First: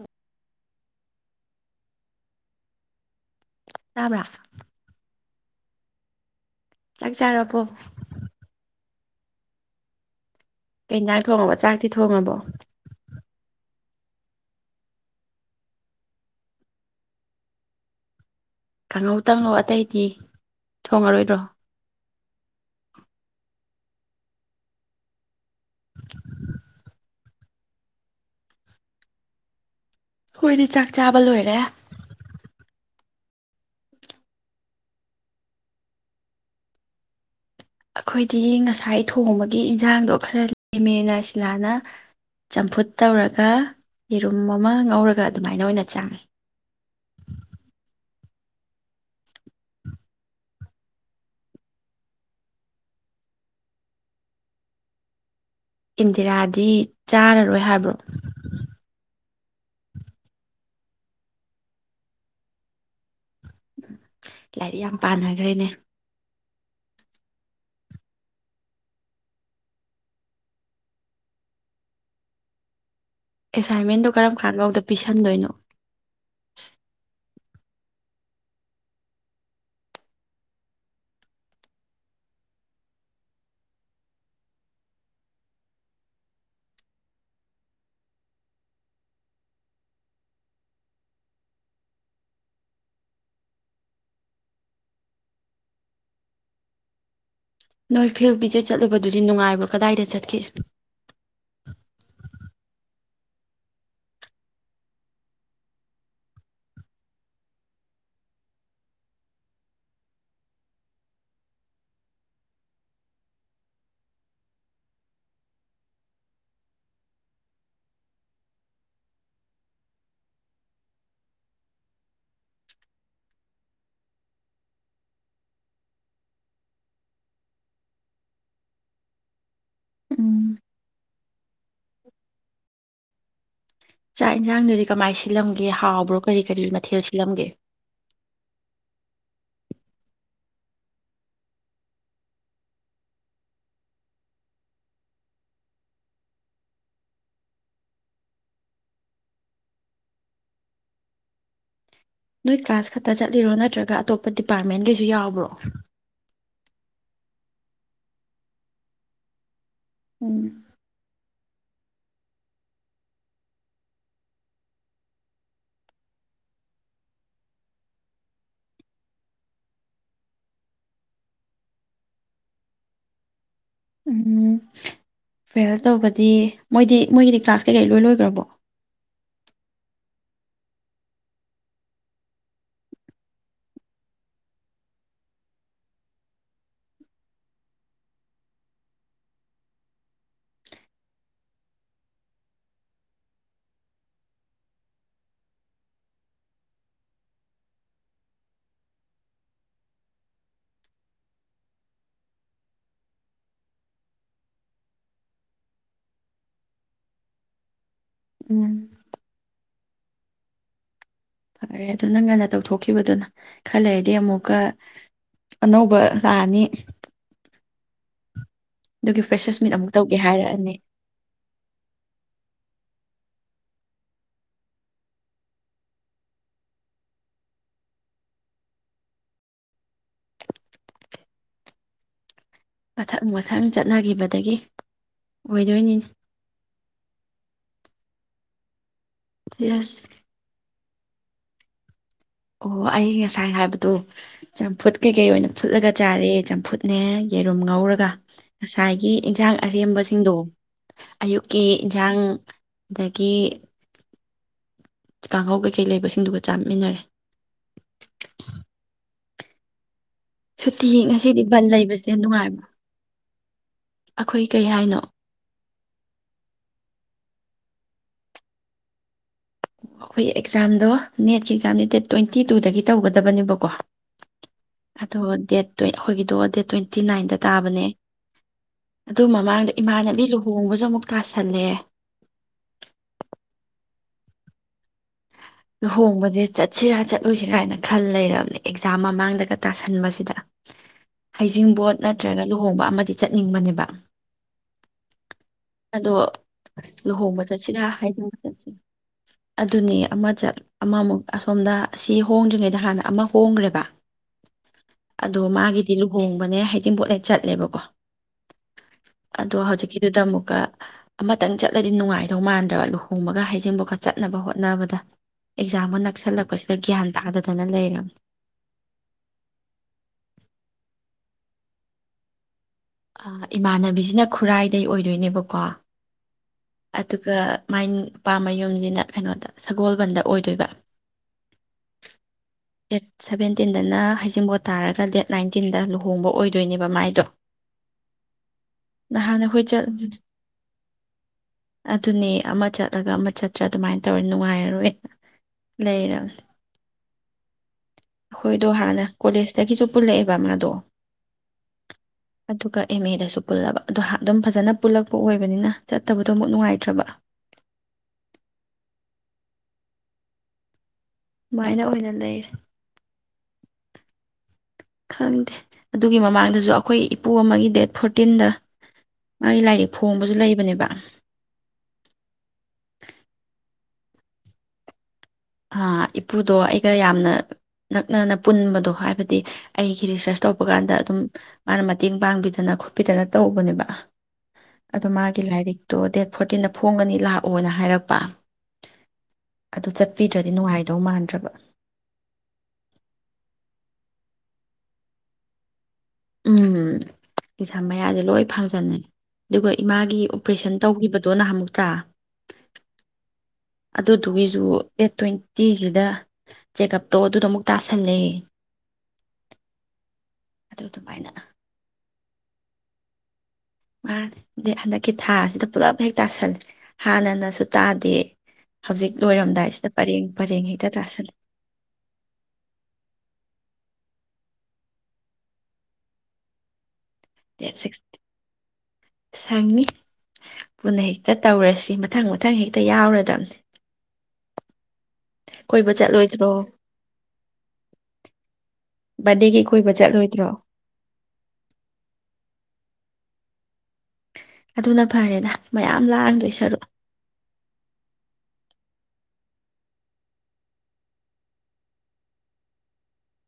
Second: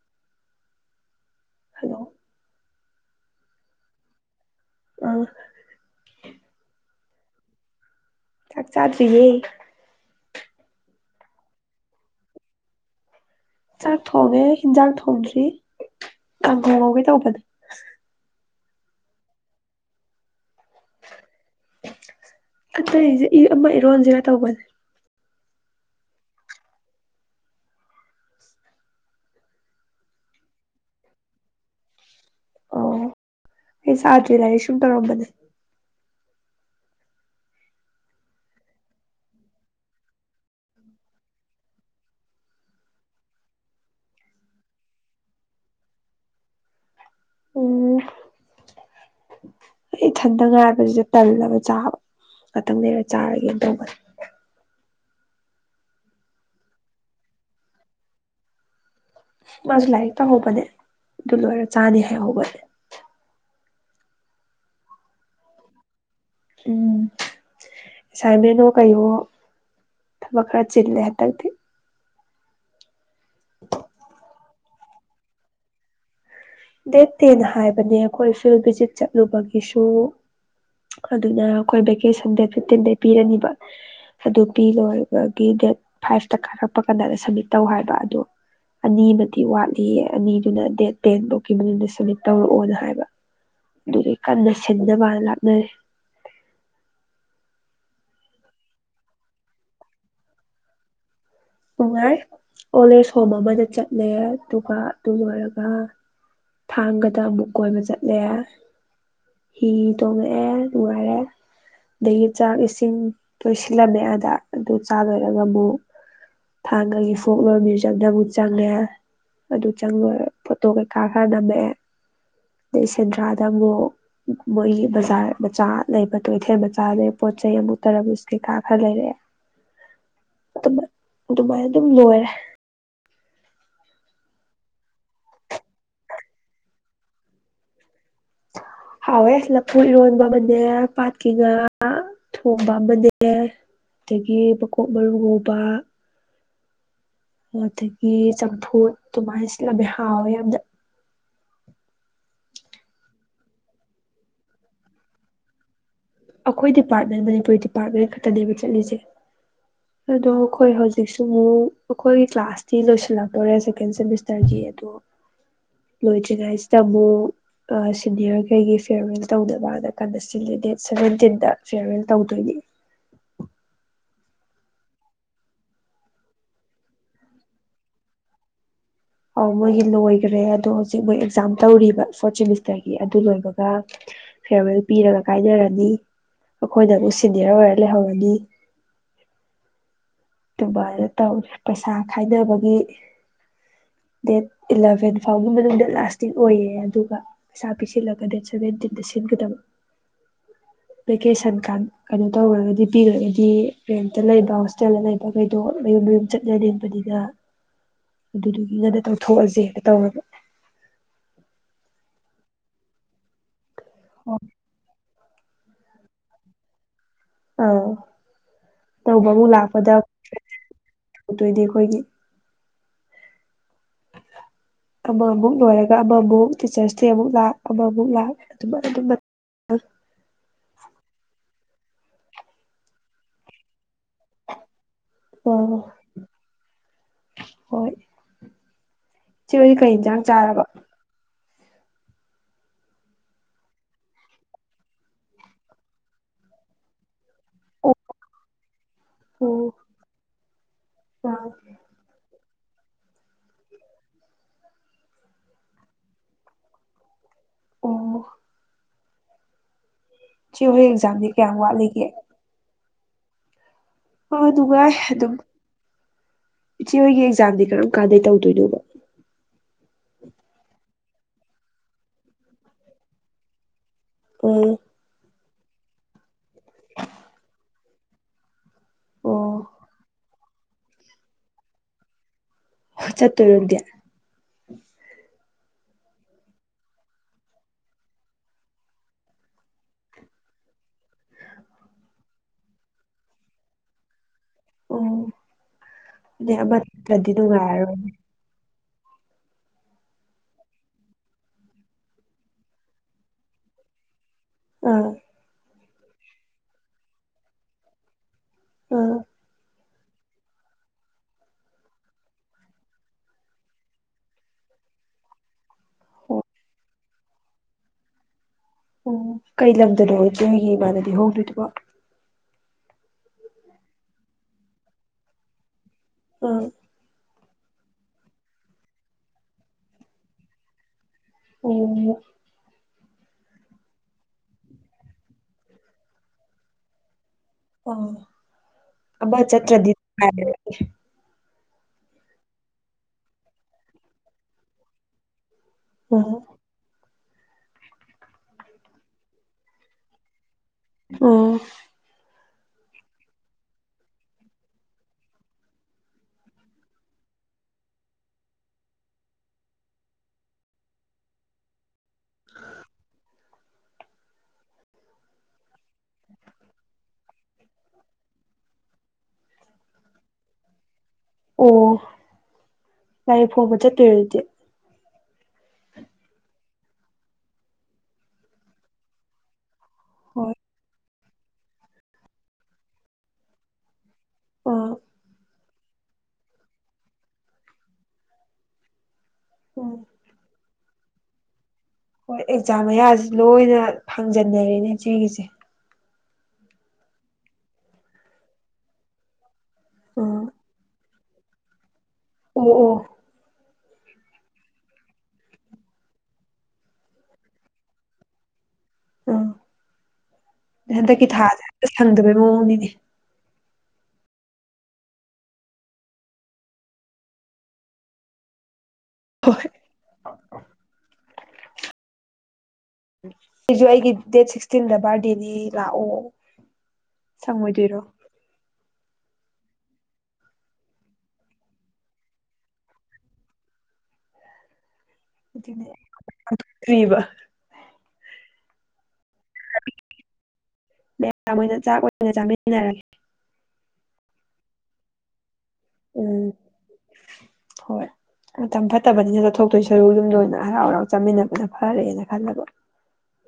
ꯎ ꯍꯜꯂꯣ ꯔꯝ ꯔꯥꯐ ꯑ ꯆꯥꯛ ꯆꯥꯔꯔꯕꯣ ꯆꯥꯛ ꯆꯥꯁꯨꯌꯦ ꯀꯟꯖꯥꯡ ꯊꯣꯡꯉꯕ ꯆꯥꯛꯇꯤ ꯊꯣꯡꯉꯕꯣ ꯆꯥꯛ ꯊꯣꯡꯉꯦ ꯍꯤꯟꯖꯥꯡ ꯊꯣꯡꯗ꯭ꯔꯤ ꯇꯥꯡꯈꯣ ꯉꯧꯒꯦ ꯇꯧꯕꯅꯦ ꯀꯥꯡꯍꯧ ꯇꯪꯪꯂꯣ ꯑꯇꯩꯗꯤ ꯊꯣꯡꯉꯔꯣꯏꯗ꯭ꯔꯣ ꯑꯇꯩꯁꯦ ꯑꯃ ꯏꯔꯣꯟꯁꯤꯒ ꯇꯧꯕꯅꯦ ꯍꯣꯏꯅꯦ ꯆꯥꯛ ꯆꯥꯕ ꯂꯣꯏꯔꯦ ꯑꯣ ꯑꯩ ꯁꯥꯗ꯭ꯔꯤꯗ ꯁꯨꯝ ꯇꯧꯔꯝꯕꯅꯦ ꯑꯩꯈꯣꯏꯗꯤ ꯉꯁꯥꯏ ꯊꯣꯡꯕꯒꯤ ꯏꯟꯁꯥꯡꯗꯣ ꯈꯔ ꯂꯦꯝꯃꯦꯅ ꯁꯤꯂꯥꯅ ꯆꯝꯐꯨꯠ ꯇꯧꯔꯒ ꯌꯦꯔꯨꯝ ꯑꯃ ꯉꯧꯔꯒ ꯑꯗꯨꯃꯥꯏꯅ ꯑꯣꯏꯅ ꯆꯥꯡꯉꯤ ꯎꯝ ꯑꯩ ꯏꯊꯟꯗ ꯉꯥꯏꯕꯁꯤꯗ ꯇꯜꯂꯒ ꯆꯥꯕ ꯉꯥꯛꯇꯪ ꯂꯩꯔ ꯆꯥꯔꯒꯦꯅ ꯇꯧꯕꯅꯤ ꯏꯟꯗꯤꯔꯥꯗꯤ ꯆꯥꯔꯔꯣꯏ ꯍꯥꯏꯕ꯭ꯔꯣ ꯃꯥꯁꯨ ꯂꯥꯏꯔꯤꯛ ꯇꯧꯍꯧꯕꯅꯦ ꯑꯗꯨ ꯂꯣꯏꯔ ꯆꯥꯅꯤ ꯍꯥꯏꯍꯧꯕꯅꯦ ꯂꯥꯏꯔꯤꯛ ꯌꯥꯝ ꯄꯥꯅꯈ꯭ꯔꯦꯅꯦ ꯎꯝ ꯑꯦꯁꯥꯏꯟꯃꯟꯅꯣ ꯀꯩꯌꯣ ꯊꯕꯛ ꯈꯔ ꯆꯤꯜꯂꯦ ꯍꯟꯇꯛꯇꯤ ꯑꯦꯁꯥꯏꯟꯦꯟꯔꯝ ꯃꯈꯥꯟꯐꯧꯗ ꯄꯤꯤꯁꯟꯗꯣꯏꯅꯣ ꯗ ꯇꯦꯟ ꯍꯥꯏꯕꯅꯦ ꯑꯩꯈꯣꯏ ꯐꯤꯜ ꯚꯤꯖꯤꯠ ꯆꯠꯂꯨꯕꯒꯤꯁꯨ ꯑꯗꯨꯅ ꯑꯩꯈꯣꯏ ꯚꯦꯀꯦꯁꯟ ꯗꯦꯠ ꯐꯤꯐꯇꯤꯟꯗꯩ ꯄꯤꯔꯅꯤꯕ ꯑꯗꯨ ꯄꯤ ꯂꯣꯏꯕꯒꯤ ꯗꯦꯠ ꯐꯥꯏꯚꯇ ꯀꯥꯔꯛꯄ ꯀꯥꯟꯗꯗ ꯁꯝꯃꯤꯠ ꯇꯧ ꯍꯥꯏꯕ ꯑꯗꯨꯗ ꯑꯅꯤꯃꯗꯤ ꯋꯥꯠꯂꯤꯌꯦ ꯑꯅꯤꯗꯨꯅ ꯗꯦꯠ ꯇꯦꯟꯐꯧ ꯃꯅꯨꯡꯗ ꯁꯃꯤꯠ ꯇꯧꯔꯛꯑꯣꯅ ꯍꯥꯏꯕ ꯑꯗꯨꯗꯩ ꯀꯟꯅ ꯁꯤꯟꯗꯕꯅ ꯂꯥꯞꯅꯔꯤꯦ ꯅꯣꯏ ꯐꯤ ꯄꯤꯖꯦ ꯆꯠꯂꯨꯕꯗꯨꯗꯤ ꯅꯨꯡꯉꯥꯏꯕ ꯀꯗꯥꯏꯗ ꯆꯠꯈꯤ ꯅꯨꯡꯉꯥꯏ ꯑꯣꯜ ꯑꯦꯖ ꯍꯣꯝ ꯑꯃꯗ ꯆꯠꯂꯦ ꯑꯗꯨꯒ ꯑꯗꯨ ꯂꯣꯏꯔꯒ ꯊꯥꯡꯒꯗ ꯑꯃꯨꯛ ꯀꯣꯏꯕ ꯆꯠꯂꯦ ꯍꯤ ꯇꯣꯡꯉꯛꯑꯦ ꯅꯨꯡꯉꯥꯏꯔꯦ ꯑꯗꯒꯤ ꯆꯥꯛ ꯏꯁꯤꯡ ꯇꯣꯏꯁꯤꯜꯂꯝꯃꯦꯦ ꯑꯗ ꯑꯗꯨ ꯆꯥ ꯂꯣꯏꯔꯒ ꯑꯃꯨꯛ ꯊꯥꯡꯒꯒꯤ ꯐꯣꯛ ꯂꯣꯔ ꯃ꯭ꯌꯨꯖꯤꯝꯗ ꯑꯃꯨꯛ ꯆꯪꯉꯦ ꯑꯗꯨ ꯆꯪ ꯐꯣꯇꯣ ꯀꯩꯀꯥ ꯈꯔ ꯅꯝꯃꯛꯑꯦ ꯑꯗꯩ ꯁꯦꯟꯗ꯭ꯔꯥꯗ ꯑꯃꯨꯛ ꯃꯣꯏꯒꯤ ꯕꯖꯥꯔ ꯃꯆꯥ ꯂꯩꯕ ꯇꯣꯏꯊꯦꯜ ꯃꯆꯥ ꯂꯩ ꯄꯣꯠ ꯆꯩꯩ ꯑꯃꯨꯛ ꯇꯔꯕꯨ ꯀꯩꯀꯥ ꯈꯔ ꯂꯩꯔꯛꯑꯦ ꯎꯝ ꯑꯗꯨꯃ ꯑꯗꯨꯗꯨꯕꯥꯏꯗ ꯑꯗꯨꯝ ꯂꯣꯏꯔꯦ ꯆꯥꯛ ꯌꯦꯟꯁꯥꯡꯗꯨꯗꯤ ꯀꯃꯥꯏ ꯁꯤꯜꯂꯝꯒꯦ ꯍꯥꯎꯕ꯭ꯔꯣ ꯀꯔꯤ ꯀꯔꯤ ꯃꯊꯦꯜ ꯁꯤꯜꯂꯝꯒꯦ ꯍꯥꯎꯋꯦ ꯂꯐꯨ ꯏꯔꯣꯟꯕ ꯑꯃꯅꯦ ꯄꯥꯠꯀꯤ ꯉꯥ ꯊꯣꯡꯕ ꯑꯃꯅꯦ ꯑꯗꯒꯤ ꯃꯀꯣꯛ ꯃꯔꯨ ꯍꯕ ꯑꯗꯒꯤ ꯆꯝꯐꯨꯠ ꯑꯗꯨꯃꯥꯏꯅ ꯁꯤꯜꯂꯝꯃꯦ ꯍꯥꯎꯋꯦ ꯌꯥꯝꯅ ꯅꯣꯏ ꯀ꯭ꯂꯥꯁ ꯈꯛꯇ ꯆꯠꯂꯤꯔꯣ ꯅꯠꯇ꯭ꯔꯒ ꯑꯇꯣꯞꯄ ꯗꯤꯄꯥꯔꯠꯃꯦꯟꯒꯤꯩꯁꯨ ꯌꯥꯎꯕ꯭ꯔꯣ ꯑꯩꯈꯣꯏ ꯗꯤꯄꯥꯔꯠꯃꯦꯟ ꯃꯅꯤꯄꯨꯔꯤ ꯗꯤꯄꯥꯔꯠꯃꯦꯟ ꯈꯛꯇꯅꯦꯕ ꯆꯠꯂꯤꯁꯦ ꯑꯗꯣ ꯎꯝ ꯑꯩꯈꯣꯏ ꯍꯧꯖꯤꯛꯁꯨ ꯑꯃꯨꯛ ꯑꯩꯈꯣꯏꯒꯤ ꯀ꯭ꯂꯥꯁꯇꯤ ꯂꯣꯏꯁꯤꯜꯂꯛꯇꯣꯔꯦ ꯁꯦꯀꯦꯟ ꯁꯦꯃꯤꯁꯇꯔꯒꯤ ꯑꯗꯣ ꯂꯣꯏꯗ꯭ꯔꯤꯉꯩꯁꯤꯗ ꯑꯃꯨꯛ ꯁꯤꯅꯤꯌꯔꯈꯩꯒꯤ ꯐꯤꯌꯔꯋꯦꯜ ꯇꯧꯗꯅꯕꯗ ꯀꯟꯗ ꯗꯦꯠ ꯁꯚꯦꯟꯇꯤꯟꯗ ꯐꯤꯌꯔꯋꯦꯜ ꯇꯧꯗꯣꯏꯅꯤ ꯎꯝ ꯐꯦꯜ ꯇꯧꯕꯗꯤ ꯃꯣꯏꯗꯤ ꯃꯣꯏꯒꯤꯗꯤ ꯀ꯭ꯂꯥꯁ ꯀꯩꯀꯩ ꯂꯣꯏ ꯂꯣꯏꯈ꯭ꯔꯕꯣ ꯑꯥꯎ ꯃꯣꯏꯒꯤ ꯂꯣꯏꯈ꯭ꯔꯦ ꯑꯗꯣ ꯍꯧꯖꯤꯛ ꯃꯣꯏ ꯑꯦꯛꯖꯥꯝ ꯇꯧꯔꯤꯕ ꯐꯣꯔꯠ ꯁꯦꯃꯤꯁꯇꯔꯒꯤ ꯑꯗꯨ ꯂꯣꯏꯕꯒ ꯐꯤꯔꯋꯦꯜ ꯄꯤꯔꯒ ꯀꯥꯏꯅꯔꯅꯤ ꯑꯩꯈꯣꯏꯅꯕꯨ ꯁꯤꯦꯅꯤꯌꯔ ꯑꯣꯏꯔ ꯂꯩꯍꯧꯔꯅꯤ ꯑꯗꯨꯝꯕꯅ ꯇꯧꯔꯦ ꯄꯩꯁꯥ ꯈꯥꯏꯅꯕꯒꯤ ꯗꯦꯠ ꯏꯂꯚꯦꯟ ꯐꯥꯎꯒꯤ ꯃꯅꯨꯡꯗ ꯂꯥꯁꯇꯤꯡ ꯑꯣꯏꯌꯦ ꯑꯗꯨꯒ ꯄꯩꯁꯥ ꯄꯤꯁꯤꯜꯂꯒ ꯗꯦꯠ ꯁꯚꯦꯟꯇꯤꯟꯗ ꯁꯤꯟꯒꯗꯕ ꯚꯦꯀꯦꯁꯟ ꯀꯥꯟ ꯀꯩꯅꯣ ꯇꯧꯔꯒꯗꯤ ꯄꯤꯔꯒꯗꯤ ꯔꯦꯟꯇ ꯂꯩꯕ ꯍꯣꯁꯇꯦꯜꯗ ꯂꯩꯕ ꯀꯩꯗꯣ ꯃꯌꯨꯝ ꯃꯌꯨꯝ ꯆꯠꯂ ꯂꯦꯡꯕꯅꯤꯗ ꯎꯝ ꯑꯗꯨꯗꯤꯦ ꯇ ꯊꯣꯛꯑꯁꯦ ꯇꯧꯔꯒ ꯐꯔꯦ ꯑꯗꯨꯣ ꯅꯪ ꯉꯟꯅ ꯇꯧꯊꯣꯛꯈꯤꯕꯗꯨꯅ ꯈꯜꯂꯔꯗꯤ ꯑꯃꯨꯛꯀ ꯑꯅꯧꯕ ꯔꯥꯑꯅꯤ ꯑꯥꯎ ꯇꯧꯕꯕꯨ ꯐ꯭ꯔꯦꯁꯔꯁ ꯃꯤꯠ ꯑꯃꯨꯛ ꯂꯥꯛꯄꯗ ꯇꯧꯒꯦ ꯍꯥꯏꯔꯛꯑꯅꯤ ꯇꯧꯗꯣꯏꯗꯤ ꯑꯩꯈꯣꯏꯒꯤ ꯑꯃ ꯑꯃꯨꯛ ꯂꯣꯏꯔꯒ ꯑꯃꯃꯨꯛ ꯇꯤꯆꯔꯁ ꯗꯦ ꯑꯃꯨꯛ ꯂꯥꯛ ꯑꯃꯃꯨꯛ ꯂꯥꯛ ꯑꯗꯨꯝ ꯑꯗꯨꯝ ꯃꯊꯪ ꯃꯊꯪ ꯆꯠꯅꯈꯤꯕꯗꯒꯤ ꯑꯥ ꯑꯣꯏꯗꯣꯏꯅꯤ ꯍꯣꯏ ꯏꯆꯦ ꯍꯧꯗꯤ ꯀꯩ ꯁꯦꯁ ꯌꯦꯟꯖꯥꯡ ꯆꯥꯔꯕ ꯑꯣ ꯑꯩ ꯉꯁꯥꯏ ꯍꯥꯏꯕꯗꯣ ꯆꯝꯐꯨꯠ ꯀꯩꯀꯩ ꯑꯣꯏꯅ ꯐꯨꯠꯂꯒ ꯆꯥꯔꯦ ꯆꯝꯐꯨꯠꯅꯦ ꯌꯦꯩꯔꯨꯝ ꯑꯣ ꯉꯧꯔꯒ ꯉꯁꯥꯏꯒꯤ ꯑꯣ ꯌꯦꯟꯖꯥꯡ ꯑꯔꯦꯝꯕꯁꯤꯡꯗꯣ ꯑꯥ ꯑꯌꯨꯛꯀꯤ ꯏꯟꯁꯥꯡ ꯗꯒꯤ ꯀꯥꯡꯍꯧ ꯀꯩꯀꯩ ꯂꯩꯕꯁꯤꯡꯗꯨꯒ ꯆꯥꯃꯤꯟꯅꯔꯦ ꯑꯣ ꯆꯦ ꯍꯣꯏ ꯁꯨꯇꯤ ꯑꯦꯛꯖꯥꯝꯗꯤ ꯉꯁꯤꯗꯤ ꯀꯌꯥꯝ ꯕꯟ ꯋꯥꯠꯂꯤꯒꯦ ꯂꯩꯕꯁꯦ ꯅꯨꯡꯉꯥꯏꯕ꯭ꯔꯥ ꯍ ꯑꯩꯈꯣꯏ ꯀꯩ ꯑꯗꯨꯒꯒ ꯍꯥꯏꯅꯣ ꯑꯗꯨ ꯑꯗꯨꯝ ꯏꯆꯦ ꯍꯣꯏꯒꯤ ꯑꯦꯛꯖꯥꯝꯗꯤ ꯀꯔꯝ ꯀꯥꯟꯗꯗꯒꯤ ꯇꯧꯗꯣꯏꯅꯣꯕ ꯑꯩꯈꯣꯏ ꯑꯦꯛꯖꯥꯝꯗꯣ ꯅꯦꯠꯁ ꯑꯦꯛꯖꯥꯝꯗꯤ ꯗꯦꯠ ꯇ꯭ꯋꯦꯟꯇꯤ ꯇꯨꯗꯒꯤ ꯇꯧꯒꯗꯕꯅꯦꯕꯀꯣ ꯑꯥ ꯑꯗꯣ ꯗꯦꯠ ꯑꯩꯈꯣꯏꯒꯤꯗꯣ ꯗꯦꯠ ꯇ꯭ꯋꯦꯟꯇꯤ ꯅꯥꯏꯟꯗ ꯇꯥꯕꯅꯦ ꯑꯗꯨ ꯑꯣ ꯃꯃꯥꯡꯗ ꯏꯃꯥꯟꯅꯕꯤ ꯂꯨ ꯊꯣꯡꯕꯁꯨ ꯑꯃꯨꯛ ꯇꯥꯁꯜꯂꯦ ꯆꯠꯇꯣꯢꯔꯣ ꯅꯪꯗꯤ ꯂꯨꯍꯣꯡꯕꯁꯦ ꯆꯠꯁꯤꯔꯥ ꯆꯠꯂꯨꯁꯤꯔꯥ ꯍꯥꯏꯅ ꯈꯜ ꯂꯩꯔꯕꯅꯦ ꯑꯦꯛꯖꯥꯝ ꯃꯃꯥꯡꯗꯒ ꯇꯥꯁꯟꯕꯁꯤꯗ ꯍꯩꯖꯤꯡꯕꯣꯠ ꯅ ꯅꯠꯇꯔꯒ ꯂꯨꯍꯣꯡꯕ ꯑꯃꯗꯤ ꯆꯠꯅꯤꯡꯕꯅꯦꯕ ꯎꯝ ꯑꯗꯣ ꯑꯗꯩ ꯑꯃ ꯅꯠꯇ꯭ꯔꯗꯤ ꯂꯨꯍꯣꯡꯕ ꯆꯠꯁꯤꯔꯥ ꯅꯨꯡꯉꯥꯏꯔꯔꯣꯏ ꯍꯥꯏꯖꯤꯡꯕꯣꯠ ꯆꯠꯁꯤ ꯑꯗꯨꯅ ꯑꯃ ꯑꯃꯃꯨꯛ ꯑꯁꯣꯝꯗ ꯁꯤ ꯍꯣꯡꯗ꯭ꯔꯤꯉꯩꯗ ꯍꯥꯟꯅ ꯑꯃ ꯍꯣꯡꯈ꯭ꯔꯦꯕ ꯑꯥ ꯑꯗꯣ ꯃꯥꯒꯤ ꯗꯤ ꯂꯨꯍꯣꯡꯕꯅꯦ ꯍꯩꯗꯤꯤꯡ ꯄꯣꯠꯂ ꯆꯠꯂꯦꯕꯀꯣ ꯑꯥ ꯑꯗ ꯍꯧꯖꯤꯛ ꯀꯤꯗꯨꯗ ꯑꯃꯨꯛꯀ ꯑꯃꯇꯪ ꯆꯠꯂꯗꯤ ꯅꯨꯡꯉꯥꯏꯗꯧ ꯃꯥꯟꯗ꯭ꯔꯒ ꯂꯨꯍꯣꯡꯕꯒ ꯍꯩꯖꯤꯡꯕꯥꯎꯒ ꯆꯠꯅꯕ ꯍꯣꯠꯅꯕꯗ ꯑꯦꯛꯖꯥꯝꯒ ꯑꯣ ꯅꯛꯁꯜꯂꯛꯄꯁꯤꯗ ꯒ꯭ꯌꯥꯟ ꯇꯥꯗꯗꯅ ꯂꯩꯔꯕꯝꯅꯤ ꯑꯣ ꯋꯥ ꯏꯃꯥꯟꯅꯕꯤꯁꯤꯅ ꯈꯨꯔꯥꯏꯗꯩ ꯑꯣꯏꯗꯣꯏꯅꯦꯕꯀꯣ ꯑꯥ ꯑꯗꯨꯒ ꯃꯥꯏ ꯄꯥꯝꯕ ꯌꯨꯝꯁꯤꯅ ꯀꯩꯅꯣꯗ ꯁꯒꯣꯜꯕꯟꯗ ꯑꯣꯏꯗꯣꯏꯕ ꯑꯣ ꯗꯦꯠ ꯁꯕꯦꯟꯇꯤꯟꯗꯅ ꯍꯩꯖꯤꯡꯕ ꯇꯥꯔꯒ ꯗꯦꯠ ꯅꯥꯏꯟꯇꯤꯟꯗ ꯂꯨꯍꯣꯡꯕ ꯑꯣꯏꯗꯣꯏꯅꯦꯕ ꯃꯥꯏꯗꯣ ꯑꯕ ꯅꯍꯥꯟ ꯑꯩꯈꯣꯏ ꯆꯠ ꯆꯠꯇ꯭ꯔꯗꯤ ꯑꯗꯨꯅꯦ ꯑꯃ ꯆꯠꯂꯒ ꯑꯃ ꯆꯠꯇ꯭ꯔꯥ ꯑꯗꯨꯃꯥꯏꯅ ꯇꯧꯔ ꯅꯨꯡꯉꯥꯏꯔꯔꯣꯏꯅ ꯂꯩꯔ ꯑꯩꯈꯣꯏꯗꯣ ꯍꯥꯟꯅ ꯀꯣꯂꯦꯖꯇꯒꯤꯁꯨ ꯄꯨꯜꯂꯛꯑꯦꯕ ꯃꯥꯗꯣ ꯑꯥ ꯑꯗꯨꯒ ꯑꯦꯝ ꯑꯦꯗꯁꯨ ꯄꯨꯜꯂꯕ ꯑꯗꯣ ꯑꯗꯨꯝ ꯐꯖꯅ ꯄꯨꯜꯂꯛꯄ ꯑꯣꯏꯕꯅꯤꯅ ꯆꯠꯇꯕꯗꯣ ꯑꯃꯨꯛ ꯅꯨꯡꯉꯥꯏꯇ꯭ꯔꯕ ꯁꯨꯃꯥꯏꯅ ꯑꯣꯏꯅ ꯂꯩꯔ ꯈꯪꯗꯦ ꯑꯗꯨꯒꯤ ꯃꯃꯥꯡꯗꯁꯨ ꯑꯩꯈꯣꯏ ꯏꯄꯨ ꯑꯃꯒꯤ ꯗꯦꯠ ꯐꯣꯔꯇꯤꯟꯗ ꯃꯥꯒꯤ ꯂꯥꯏꯔꯤꯛ ꯐꯣꯡꯕꯁꯨ ꯂꯩꯕꯅꯦꯕ ꯑꯣ ꯂꯔꯤ ꯐꯣꯡꯕ ꯆꯠꯇꯣꯏ ꯑꯗꯨꯗꯤ ꯏꯄꯨꯗꯣ ꯑꯩꯒ ꯌꯥꯝꯅ ꯅꯛꯅꯅ ꯄꯨꯟꯕꯗꯣ ꯍꯥꯏꯕꯗꯤ ꯑꯩꯒꯤ ꯔꯤꯁꯔꯁ ꯍꯣꯏ ꯇꯧꯕ ꯀꯥꯟꯗ ꯑꯗꯨꯝ ꯃꯥꯅ ꯃꯇꯦꯡ ꯄꯥꯡꯕꯤꯗꯅ ꯈꯣꯠꯄꯤꯗꯅ ꯇꯧꯕꯅꯦꯕ ꯑꯥ ꯑꯣ ꯃꯥꯒꯤ ꯂꯥꯏꯔꯤꯛ ꯑꯣ ꯗꯦꯠ ꯐꯣꯔꯇꯤꯟꯗ ꯐꯣꯡꯒꯅꯤ ꯂꯥꯛꯑꯣꯅ ꯍꯥꯏꯔꯛꯄ ꯑꯗꯨ ꯎꯝ ꯆꯠ ꯁꯤ ꯅꯨꯡꯉꯥꯏꯗꯧ ꯃꯥꯟꯗ꯭ꯔꯕ ꯍꯣꯏ ꯑꯦꯛꯖꯥꯝ ꯃꯌꯥꯁꯤ ꯂꯣꯏꯅ ꯐꯪꯖꯟꯅꯔꯦꯅꯦ ꯏꯆꯦꯒꯤꯁꯦ ꯎꯝ ꯄꯩꯁꯥ ꯃꯌꯥꯗꯤꯦ ꯂꯣꯏ ꯐꯪꯖꯟꯅꯅꯤ ꯑꯗꯨꯒ ꯏꯃꯥꯒꯤ ꯎꯝ ꯑꯣꯄꯔꯦꯁꯟ ꯇꯧꯈꯤꯕ ꯑꯣ ꯅꯍ ꯑꯃꯨꯛ ꯆ ꯑꯣ ꯑꯣ ꯑꯗꯨꯗꯨꯒꯤꯁꯨ ꯑꯦꯦꯠ ꯇ꯭ꯋꯦꯟꯇꯤꯁꯤꯗ ꯆꯦꯛꯑꯞꯇꯣ ꯑꯗꯨꯗ ꯑꯃꯨꯛ ꯇꯥꯁꯜꯂꯦ ꯑꯗꯨ ꯑ ꯍꯟꯗꯛꯀꯤ ꯑꯗꯨꯃꯥꯏꯅ ꯊꯥꯁꯦ ꯁꯪꯗꯕ ꯔꯅꯤꯅꯦ ꯃꯥ ꯍꯟꯗꯛꯀꯤ ꯊꯥꯁꯤꯗ ꯄꯨꯜꯂꯞ ꯍꯦꯛ ꯇꯥꯁꯂꯦ ꯍꯥꯟꯅꯅꯁꯨ ꯇꯥꯗꯦ ꯍꯧꯖꯤꯛ ꯍꯣꯏ ꯂꯣꯏꯔꯝꯗꯥꯏꯁꯤꯗ ꯄꯔꯦꯡ ꯄꯔꯦꯡ ꯍꯦꯛꯇ ꯂꯥꯥꯁꯂ ꯑꯩꯁꯨ ꯑꯩꯒꯤ ꯗꯦꯠ ꯁꯤꯛꯁꯇꯤꯟꯗ ꯕꯥꯔꯗꯦꯅꯤ ꯂꯥꯛꯑꯣ ꯗꯦꯠ ꯁꯪꯉꯣꯏꯗꯣꯏꯔꯣ ꯁꯤꯛꯁ ꯁꯪꯅꯤ ꯄꯨꯟꯅ ꯍꯦꯛꯇ ꯇꯧꯔꯁꯤ ꯃꯊꯪ ꯃꯊꯪ ꯍꯦꯛꯇ ꯌꯥꯎꯔꯗꯕꯅꯤ ꯀꯣꯏꯕ ꯆꯠꯂꯣꯏꯗ꯭ꯔꯣ ꯑꯗꯨ ꯀ꯭ꯔꯤꯕ ꯕꯥꯔꯗꯦꯒꯤ ꯀꯣꯏꯕ ꯆꯠꯂꯣꯏꯗ꯭ꯔꯣ ꯦ ꯑꯗꯨꯅ ꯐꯔꯦꯗ ꯃꯌꯥꯝ ꯎꯝ ꯂꯥꯡꯗꯣꯏ ꯁꯔꯨꯛ ꯝ ꯐꯠꯇꯕꯅꯤꯅ ꯆꯠꯊꯣꯛꯇꯣꯏ ꯁꯔꯨ ꯌꯨꯝꯗ ꯑꯣꯏꯅ ꯍꯔꯥꯎ ꯍꯔꯥꯎ ꯆꯥꯃꯤꯟꯅꯕꯅ ꯐꯔꯦꯅ ꯈꯜꯂꯕ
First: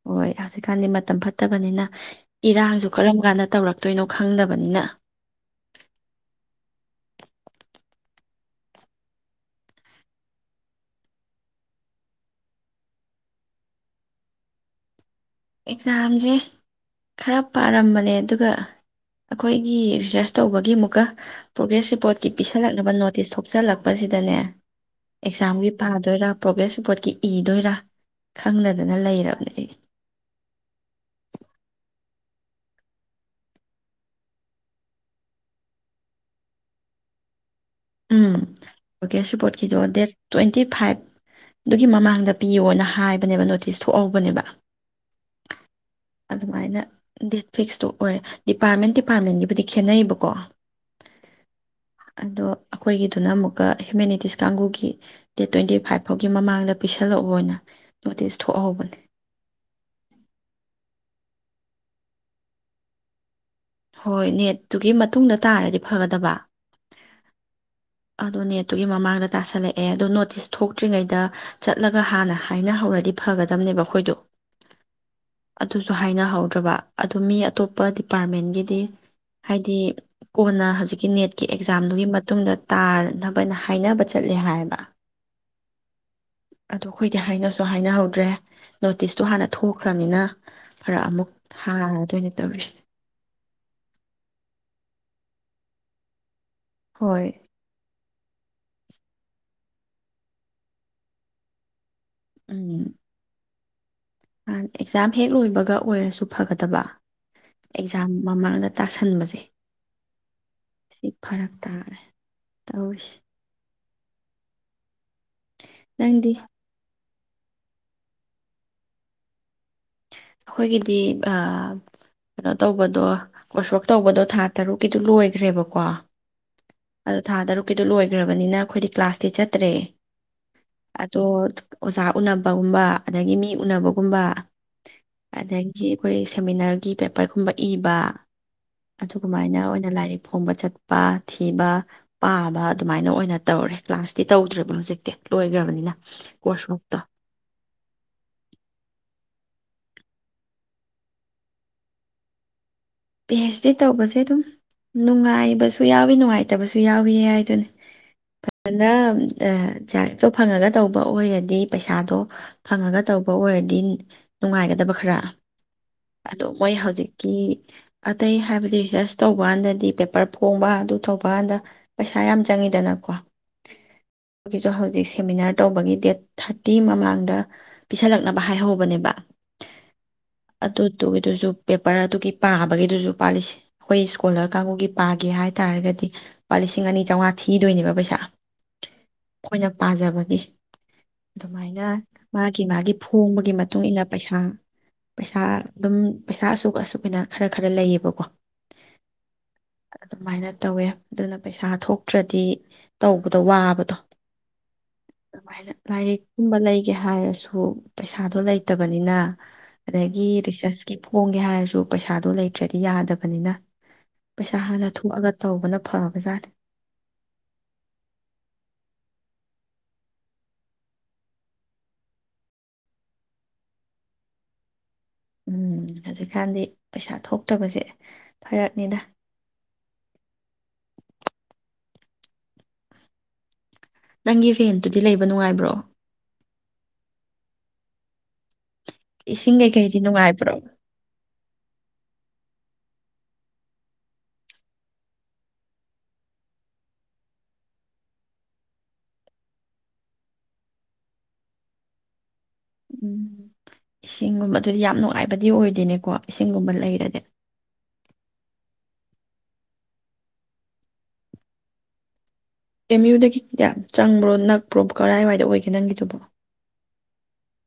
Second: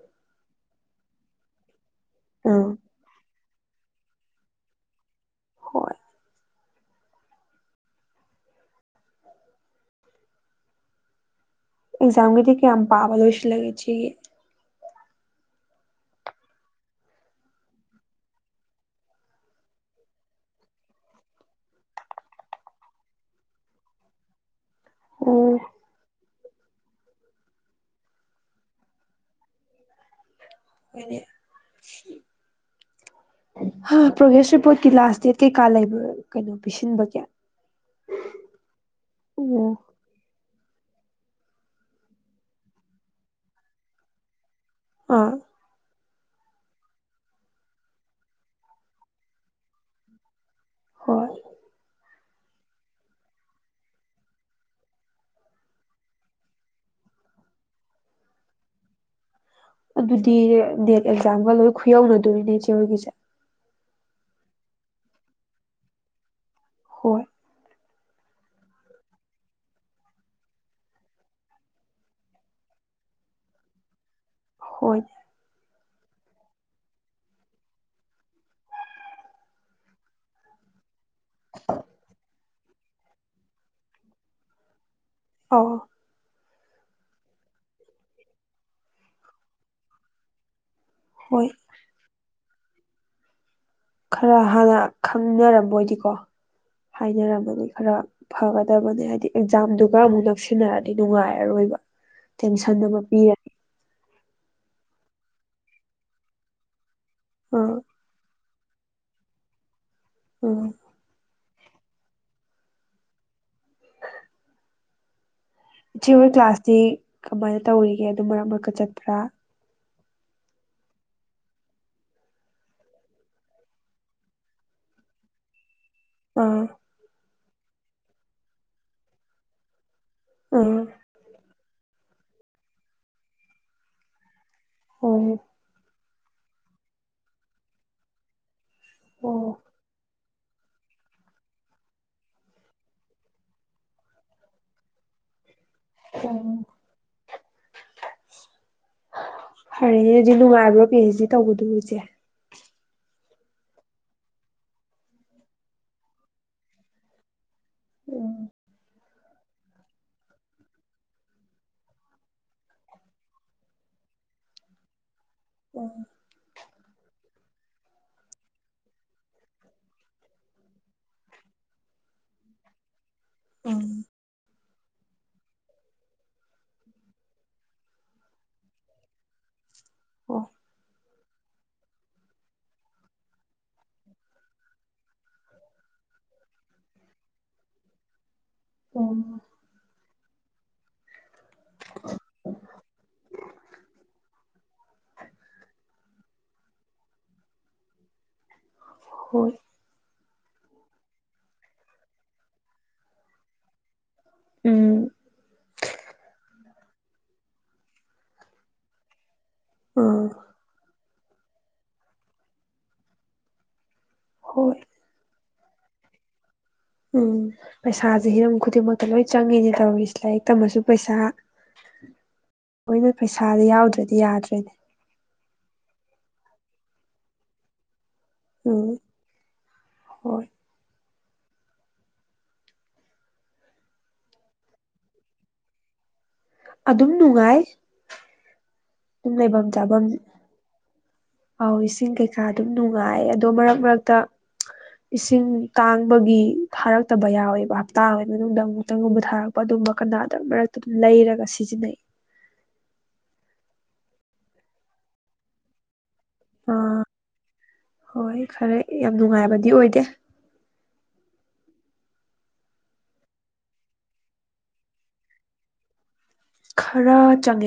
ꯍꯣꯏ ꯍꯧꯖꯤꯛꯀꯥꯟꯗꯤ ꯃꯇꯝ ꯐꯠꯇꯕꯅꯤꯅ ꯎꯝ ꯏꯔꯥꯡꯁꯨ ꯀꯔꯝ ꯀꯥꯟꯗ ꯇꯧꯔꯛꯀ ꯇꯣꯏꯩꯅꯣ ꯈꯪꯗꯕꯅꯤꯅ ꯍꯣꯏ ꯑꯦꯛꯖꯝꯒꯗꯤ ꯀ ꯌꯥꯝ ꯄꯕꯂꯁ ꯂꯒꯦꯁꯤ ꯑꯦꯛꯖꯥꯝꯁꯦ ꯈꯔ ꯄꯥꯔꯝꯕꯅꯦ ꯑꯗꯨꯒ ꯑꯩꯈꯣꯏꯒꯤ ꯔꯤꯁꯔꯁ ꯇꯧꯕꯒꯤ ꯑꯃꯨꯛꯀ ꯄ꯭ꯔꯣꯒ꯭ꯔꯦꯁ ꯔꯤꯄꯣꯔꯠꯀꯤ ꯄꯤꯁꯜꯂꯛꯅꯕ ꯅꯣꯇꯤꯁ ꯊꯣꯛꯆꯜꯂꯛꯄꯁꯤꯗꯅꯦ ꯑꯣ ꯑꯦꯛꯁꯥꯝꯒꯤ ꯐꯥꯗꯔ ꯄ꯭ꯔꯣꯒ꯭ꯔꯦꯁ ꯔꯤꯄꯣꯔꯠꯀꯤ ꯏꯗꯣꯏꯔꯥ ꯈꯪꯅꯗꯅ ꯂꯩꯔꯕꯅꯦ ꯑꯩ ꯄ꯭ꯔꯣꯒ꯭ꯔꯦꯁ ꯔꯤꯄꯣꯔꯠꯀꯤ ꯂꯥꯁ ꯗꯦꯠ ꯀꯩꯀꯥ ꯂꯩꯕ ꯀꯩꯅꯣ ꯄꯤꯁꯤꯟꯕꯒꯦ ꯎꯝ ꯑꯣꯀꯦꯁꯨꯄꯠꯈꯤꯗꯣ ꯗꯦꯠ ꯇ꯭ꯋꯤ ꯐꯥꯇꯤ ꯐꯥꯏꯚꯗꯨꯒꯤ ꯃꯃꯥꯡꯗ ꯄꯤꯌꯣꯅ ꯍꯥꯏꯕꯅꯦꯕ ꯅꯣꯇꯤꯁ ꯊꯣꯛꯍꯧꯕꯅꯦꯕ ꯑꯥ ꯑꯗꯨꯃꯥꯏꯅ ꯗꯦꯠ ꯐꯤꯛꯁꯇꯣ ꯑꯣꯏꯔꯦ ꯗꯤꯄꯥꯔꯠꯃꯦꯟ ꯗꯤꯄꯥꯔꯠꯃꯦꯟꯒꯤꯕꯨꯗꯤ ꯈꯦꯠꯅꯩꯌꯦꯕꯀꯣ ꯍꯣꯏ ꯑꯗꯣ ꯑꯩꯈꯣꯏꯒꯤꯗꯨꯅ ꯑꯃꯨꯛꯀ ꯍꯤꯌꯨꯃꯅꯤꯇꯤꯁ ꯀꯥꯡꯕꯨꯒꯤ ꯗꯦꯠ ꯇ꯭ꯋꯦꯟꯇꯤ ꯐꯥꯏꯚ ꯐꯥꯎꯒꯤ ꯃꯃꯥꯡꯗ ꯄꯤꯁꯜꯂꯛꯑꯣꯅ ꯅꯣꯇꯤꯁ ꯊꯣꯛꯍꯍꯧꯕꯅꯦ ꯑꯦꯛꯖꯥꯝꯒꯜ ꯂꯣꯏ ꯈꯨꯌꯧꯅꯗꯣꯔꯤꯅꯦ ꯏꯆꯦ ꯍꯣꯏꯒꯤꯁꯦ ꯍꯣꯏ ꯅꯦꯠꯇꯨꯒꯤ ꯃꯇꯨꯡꯗ ꯇꯥꯔꯗꯤ ꯐꯒꯗꯕ ꯍꯣꯏ ꯑꯗꯨꯣ ꯅꯦꯠꯇꯨꯒꯤ ꯃꯃꯥꯡꯗ ꯇꯥꯁꯜꯂꯛꯑꯦ ꯑꯗꯨꯗꯣ ꯅꯣꯇꯤꯁ ꯊꯣꯛꯇ꯭ꯔꯤꯉꯩꯗ ꯆꯠꯂꯒ ꯍꯥꯟꯅ ꯍꯥꯏꯅꯍꯧꯔꯗꯤ ꯐꯒꯗꯝꯕꯅꯦꯕ ꯑꯩꯈꯣꯏꯗꯣ ꯍꯣꯏ ꯑꯗꯨꯁꯨ ꯍꯥꯏꯅꯍꯧꯗ꯭ꯔꯕ ꯑꯗꯨ ꯃꯤ ꯑꯇꯣꯞꯄ ꯗꯤꯄꯥꯔꯠꯃꯦꯟꯒꯤ ꯍꯥꯏꯗꯤ ꯍꯥꯏꯗꯤ ꯀꯣꯟꯅ ꯍꯧꯖꯤꯛꯀꯤ ꯅꯦꯠꯀꯤ ꯑꯦꯛꯖꯥꯝꯗꯨꯒꯤ ꯃꯇꯨꯡꯗ ꯇꯥꯅꯕꯅ ꯍꯥꯏꯅꯕ ꯆꯠꯂꯦ ꯍꯥꯏꯌꯦꯕ ꯑꯣ ꯑꯗꯣ ꯑꯩꯈꯣꯏꯗꯤ ꯍꯥꯏꯅꯁꯨ ꯍꯥꯏꯅꯍꯧꯗ꯭ꯔꯦ ꯅꯣꯇꯤꯁꯇꯣ ꯍꯥꯟꯅ ꯊꯣꯛꯈ꯭ꯔꯅꯤꯅ ꯈꯔ ꯑꯃꯨꯛ ꯍꯣꯏ ꯍꯥꯡꯉꯔꯗꯣꯏ ꯑꯣꯏꯅ ꯇꯧꯔꯤꯁꯤꯅꯦ ꯈꯔ ꯍꯥꯟꯅ ꯈꯪꯅꯔꯝꯃꯣꯏꯗꯤꯀꯣ ꯍꯣꯏ ꯍꯥꯏꯅꯔꯔꯕꯅꯤ ꯈꯔ ꯐꯒꯗꯕꯅꯦ ꯍꯥꯏꯗꯤ ꯑꯦꯛꯖꯥꯝꯗꯨꯒ ꯑꯃꯨꯛ ꯅꯛꯁꯤꯟꯅꯔꯗꯤ ꯅꯨꯡꯉꯥꯏꯔꯔꯣꯏꯕ ꯇꯦꯟꯁꯟ ꯎꯝ ꯑꯃ ꯄꯤꯔꯅꯤ ꯑꯦꯛꯖꯥꯝ ꯍꯦꯛ ꯂꯣꯏꯕꯒ ꯑꯣꯏꯔꯁꯨ ꯐꯒꯗꯕ ꯑꯥ ꯑꯦꯛꯖꯥꯝ ꯃꯃꯥꯡꯗ꯫ ꯇꯥꯁꯟꯕꯁꯦ꯫ ꯑꯣ꯫ ꯁꯤ ꯐꯔꯛ ꯇꯥꯔꯦ ꯇꯧꯔꯤꯁꯤ꯫ ꯏꯆꯣ ꯅꯪꯗꯤ ꯀ꯭ꯂꯥꯁꯇꯤ꯫ ꯀꯃꯥꯏꯅ ꯇꯧꯔꯤꯒꯦ ꯑꯗꯨ ꯃꯔꯛ ꯃꯔꯀ ꯆꯠꯄ꯭ꯔꯥ꯫ ꯑꯩꯈꯣꯏꯒꯤꯗꯤ ꯑ ꯀꯩꯅꯣ ꯇꯧꯕꯗꯣ ꯀꯣꫪꯁꫭꯛ ꯇꯧꯕꯗꯣ ꯊꯥ ꯇꯔꯨꯛꯀꯤꯗꯨꯣ ꯂꯣꯏꯈ꯭ꯔꯦꯕꯀꯣ꯫ ꯑꯥ ꯑ ꯊꯥ ꯇꯔꯨꯛ꯫ ꯀꯤꯗꯨ ꯂꯣꯏꯈ꯭ꯔꯕꯅꯤꯅ ꯑꯩꯈꯣꯏꯗꯤ ꯀ꯭ꯂꯥꯁꯇꯤ ꯆꯠꯇ꯭ꯔꯦ꯫ ꯑꯥ ꯑꯗꯣ ꯑꯣꯖ꯫ ꯎꯅꯕꯒꯨꯝꯕ ꯑꯗꯒꯤ ꯃꯤ ꯎꯅꯕꯒꯨꯝꯕ꯫ ꯑꯣ ꯑꯗꯒꯤ꯫ ꯑꯩꯈꯣꯏ ꯁꯦꯃꯤꯅꯥꫪꯒꯤ ꯄꯦꯄꫪꯒꯨꯝꯕ ꯏꯕ꯫ ꯑꯗꯨꯃꯥꯏꯅ ꯑꯣ ꯑꯣꯏꯅ ꯂꯥꯏꯔꯤꯛ꯫ ꯐꯣꯡꯕ ꯆꯠꯄ ꯊꯤꯕ ꯄꯥꯕ ꯑꯗꯨꯃꯥꯏꯅ ꯑꯣꯏꯅ ꯇꯧꯔꯦ ꯀ꯭ꯂꯥꯁꯇꯤ ꯇꯧꯗ꯭ꯔꯦꯕ ꯍꯧꯖꯤꯛꯇꯤ ꯂꯣꯏꯈ꯭ꯔꯕꯅꯤ꯫ ꯅ ꯑꯣ ꯀꫭꫪꯁꯕꯨꯛꯇꫭ꯫ ꯐꯔꯦꯅꯦ ꯑꯗꯨꯗꯤ ꯅꯨꯡꯉꯥꯏꯕ꯭ꯔꯣ ꯄꯤꯑꯥꯏꯁꯗꯤ ꯇꯧꯕꯗꯣ ꯏꯆꯦ꯫ ꯄꯤ ꯑꯦꯆ ꯗꯤ ꯇꯧꯕꯁꯦ ꯑꯗꯨꯝ ꯅꯨꯡꯉꯥꯏꯕꯁꯨ ꯌꯥꯎꯋꯤ ꯅꯨꯡꯉꯥꯏꯇꯕꯁꯨ ꯌꯥꯎꯏꯌꯦ ꯍꯥꯏꯗꯨꯅꯤ꯫ ꯎꯝ ꯐꯅ꯫ ꯖꯤꯑꯥꫪꯑꯦꯐꯇꯣ ꯐꯪꯉꯒ ꯇꯧꯕ ꯑꯣꯏꯔꯗꯤ ꯄꯩꯁꯥꯗꯣ ꯐꯪꯉꯒ ꯇꯧꯕ ꯑꯣꯏꯔꯗꯤ ꯅꯨꯡꯉꯥꯏꯒꯗꯕ ꯈꯔ꯫ ꯑ꯫ ꯃꫭꯏ ꯍꯧꯖꯤꯛꯀꯤ꯫ ꯑꯇꯩ ꯍꯥꯏꯕꯗꯤ ꯔꯤꯁꫪꯁ ꯇꯧꯕ ꯀꯥꯟꯗꯗꯤ ꯄꯦꯄꫪ ꯐꯣꯡꯕ ꯑꯗꯨ ꯇꯧꯕ ꯀꯥꯟꯗ ꯄꯩꯁꯥ ꯌꯥꯝ ꯆꯪꯉꯤꯗꯅꯀꯣ꯫ ꯎꯝ꯫ ꯒꯤꯁꯨ ꯍꯧꯖꯤꯛ ꯁꯦꯃꯤꯅꯥꫪ ꯇꯧꯕꯒꯤ ꯗꯦꯠ ꯊꯥꯔꯇꯤ ꯃꯃꯥꯡꯗ ꯄꯤꯁꯜꯂꯛꯅꯕ ꯍꯥꯏꯍꯧꯕꯅꯦꯕ꯫ ꯑꯣ ꯑꯗꯨ꯫ ꯑꯗꯨꯒꯤꯗꯨꯁꯨ ꯄꯦꯄꫪ ꯑꯗꯨꯒꯤ ꯄꯥꯕ꯫ ꯒꯤꯗꯨꯁꯨ ꯄꯥ ꯂꯤ ꯑꯩꯈꯣꯏ ꯏꯁꯀꯣꯂꫪ ꯀꯥꯡꯕꯨꯒꯤ ꯄꯥꯒꯦ ꯍꯥꯏꯇꯥꯥꯔꯒꯗꯤ ꯂꯨꯄꯥ ꯂꯤꯁꯤꯡ ꯑꯅꯤ ꯆꯥꯝꯃꯉꯥ ꯊꯤꯗꯣꯏꯅꯦꯕ ꯄꯩꯁꯥ꯫ ꯎꯝ ꯑꯩꯈꯣꯏꯅ ꯄꯥꯖꯕ꯫ ꯑꯗꯨꯃꯥꯏꯅ ꯃꯥꯒꯤ ꯃꯥꯒꯤ ꯐꯣꯡꯕꯒꯤ ꯃꯇꯨꯡꯏꯟꯅ ꯄꯩꯁꯥ ꯄꯩꯁꯥ ꯑꯗꯨꯝ ꯄꯩꯁꯥ ꯑꯁꯨꯛ ꯑꯁꯨꯛ ꯑꯅ꯫ ꯈꯔ ꯈꯔ ꯂꯩꯌꯦꯕꯀꯣ꯫ ꯍꯣꯏ꯫ ꯑꯗꯨꯃꯥꯏꯅ ꯇꯧꯋꯦ ꯑꯗꯨꯅ ꯄꯩꯁꯥ ꯊꯣꯛꯇ꯭ꯔꯗꯤ ꯇꯧꯕꯗꯣ ꯋꯥꯕꯗꯣ꯫ ꯎꯝ ꯑꯗꯨꯃꯥꯏꯅ ꯂꯥꯏꯔꯤꯛꯀꯨꯝꯕ ꯂꯩ꯫ ꯒꯦ ꯍꯥꯏꯔꯁꯨ ꯄꯩꯁꯥꯗꯣ ꯂꯩꯇꯕꯅꯤꯅ꯫ ꯑꯗꯒꯤ ꯑꯥ ꯔꯤꯁꯥꯁꯀꯤ ꯫ ꯐꫭꯡꯒꯦ ꯍꯥꯏꯔꯁꯨ꯫ ꯄꯩꯁꯥꯗꯨꯣ ꯂꯩꯇ꯭ꯔꯗꯤ ꯌꯥꯗꯕꯅꯤꯅ ꯄꯩꯁꯥ ꯍꯣꯏ ꯍꯥꯟꯅ ꯊꯣꯛꯑꯒ ꯇꯧꯕꯅ ꯐꯕꯖꯥꯠꯅꯤ ꯎꯝ ꯄꯩꯁꯥꯁꯦ ꯍꯤꯔꯝ ꯈꯨꯗꯤꯡꯃꯛꯇ ꯂꯣꯏ ꯆꯪꯉꯤꯅꯦ ꯇꯧꯔꯤꯁꯦ ꯂꯥꯏꯔꯤꯛ ꯇꯝꯃꯁꯨ ꯄꯩꯁꯥ ꯂꯣꯏꯅ ꯄꯩꯁꯥꯗꯤ ꯌꯥꯎꯗ꯭ꯔꯗꯤ ꯌꯥꯗ꯭ꯔꯦꯅꯦ ꯎꯝ ꯍꯧꯖꯤꯛꯀꯥꯟꯗꯤ ꯄꯩꯁꯥ ꯊꯣꯛꯇꯕꯁꯦ ꯎꯝ ꯐꯔꯛꯅꯤꯗ ꯍꯣꯏ ꯅꯪꯒꯤ ꯐꯔꯦꯟꯇꯨꯗꯤ ꯂꯩꯕ ꯅꯨꯡꯉꯥꯏꯕ꯭ꯔꯣ ꯑꯗꯨꯝ ꯅꯨꯡꯉꯥꯏ ꯑꯗꯨꯝ ꯏꯁꯤꯡ ꯂꯩꯐꯝ ꯀꯩꯀꯩꯗꯤ ꯆꯥꯐꯝ ꯅꯨꯡꯉꯥꯏꯕ꯭ꯔꯣ ꯑꯥꯎ ꯏꯁꯤꯡ ꯀꯩꯀꯥ ꯑꯗꯨꯝ ꯅꯨꯡꯉꯥꯏ ꯑꯗꯣ ꯃꯔꯛ ꯃꯔꯛꯇ ꯏꯁꯤꯡ ꯇꯥꯡꯕꯒꯤ ꯊꯥꯔꯛꯇꯕ ꯌꯥꯎꯋꯦꯕ ꯍꯞꯇꯥ ꯑꯃꯒꯤ ꯃꯅꯨꯡꯗ ꯑꯃꯨꯛꯇꯪꯒꯨꯝꯕ ꯊꯥꯔꯛꯄ ꯑꯗꯨꯝꯕ ꯀꯅꯥꯗ ꯃꯔꯛꯇ ꯑꯗꯨꯝ ꯂꯩꯔꯒ ꯁꯤꯖꯤꯟꯅꯩ ꯎꯝ ꯏꯁꯤꯡꯒꯨꯝꯕ ꯑꯗꯨꯗꯤ ꯌꯥꯝ ꯅꯨꯡꯉꯥꯏꯕꯗꯤ ꯑꯣꯏꯗꯣꯏꯅꯦꯀꯣ ꯏꯁꯤꯡꯒꯨꯝꯕ ꯑꯥ ꯂꯩꯔꯗꯤ ꯍꯣꯏ ꯈꯔ ꯌꯥꯝ ꯅꯨꯡꯉꯥꯏꯕꯗꯤ ꯑꯣꯏꯗꯦ ꯑꯦꯝ ꯌꯨꯗꯒꯤ ꯀꯌꯥ ꯆꯪꯕ꯭ꯔꯣ ꯅꯛꯄ꯭ꯔꯣꯨꯞ ꯀꯔꯏꯋꯥꯏꯗ ꯑꯣꯏꯒꯦ ꯅꯪꯒꯤꯗꯨꯕꯣ ꯈꯔ ꯆꯪꯉ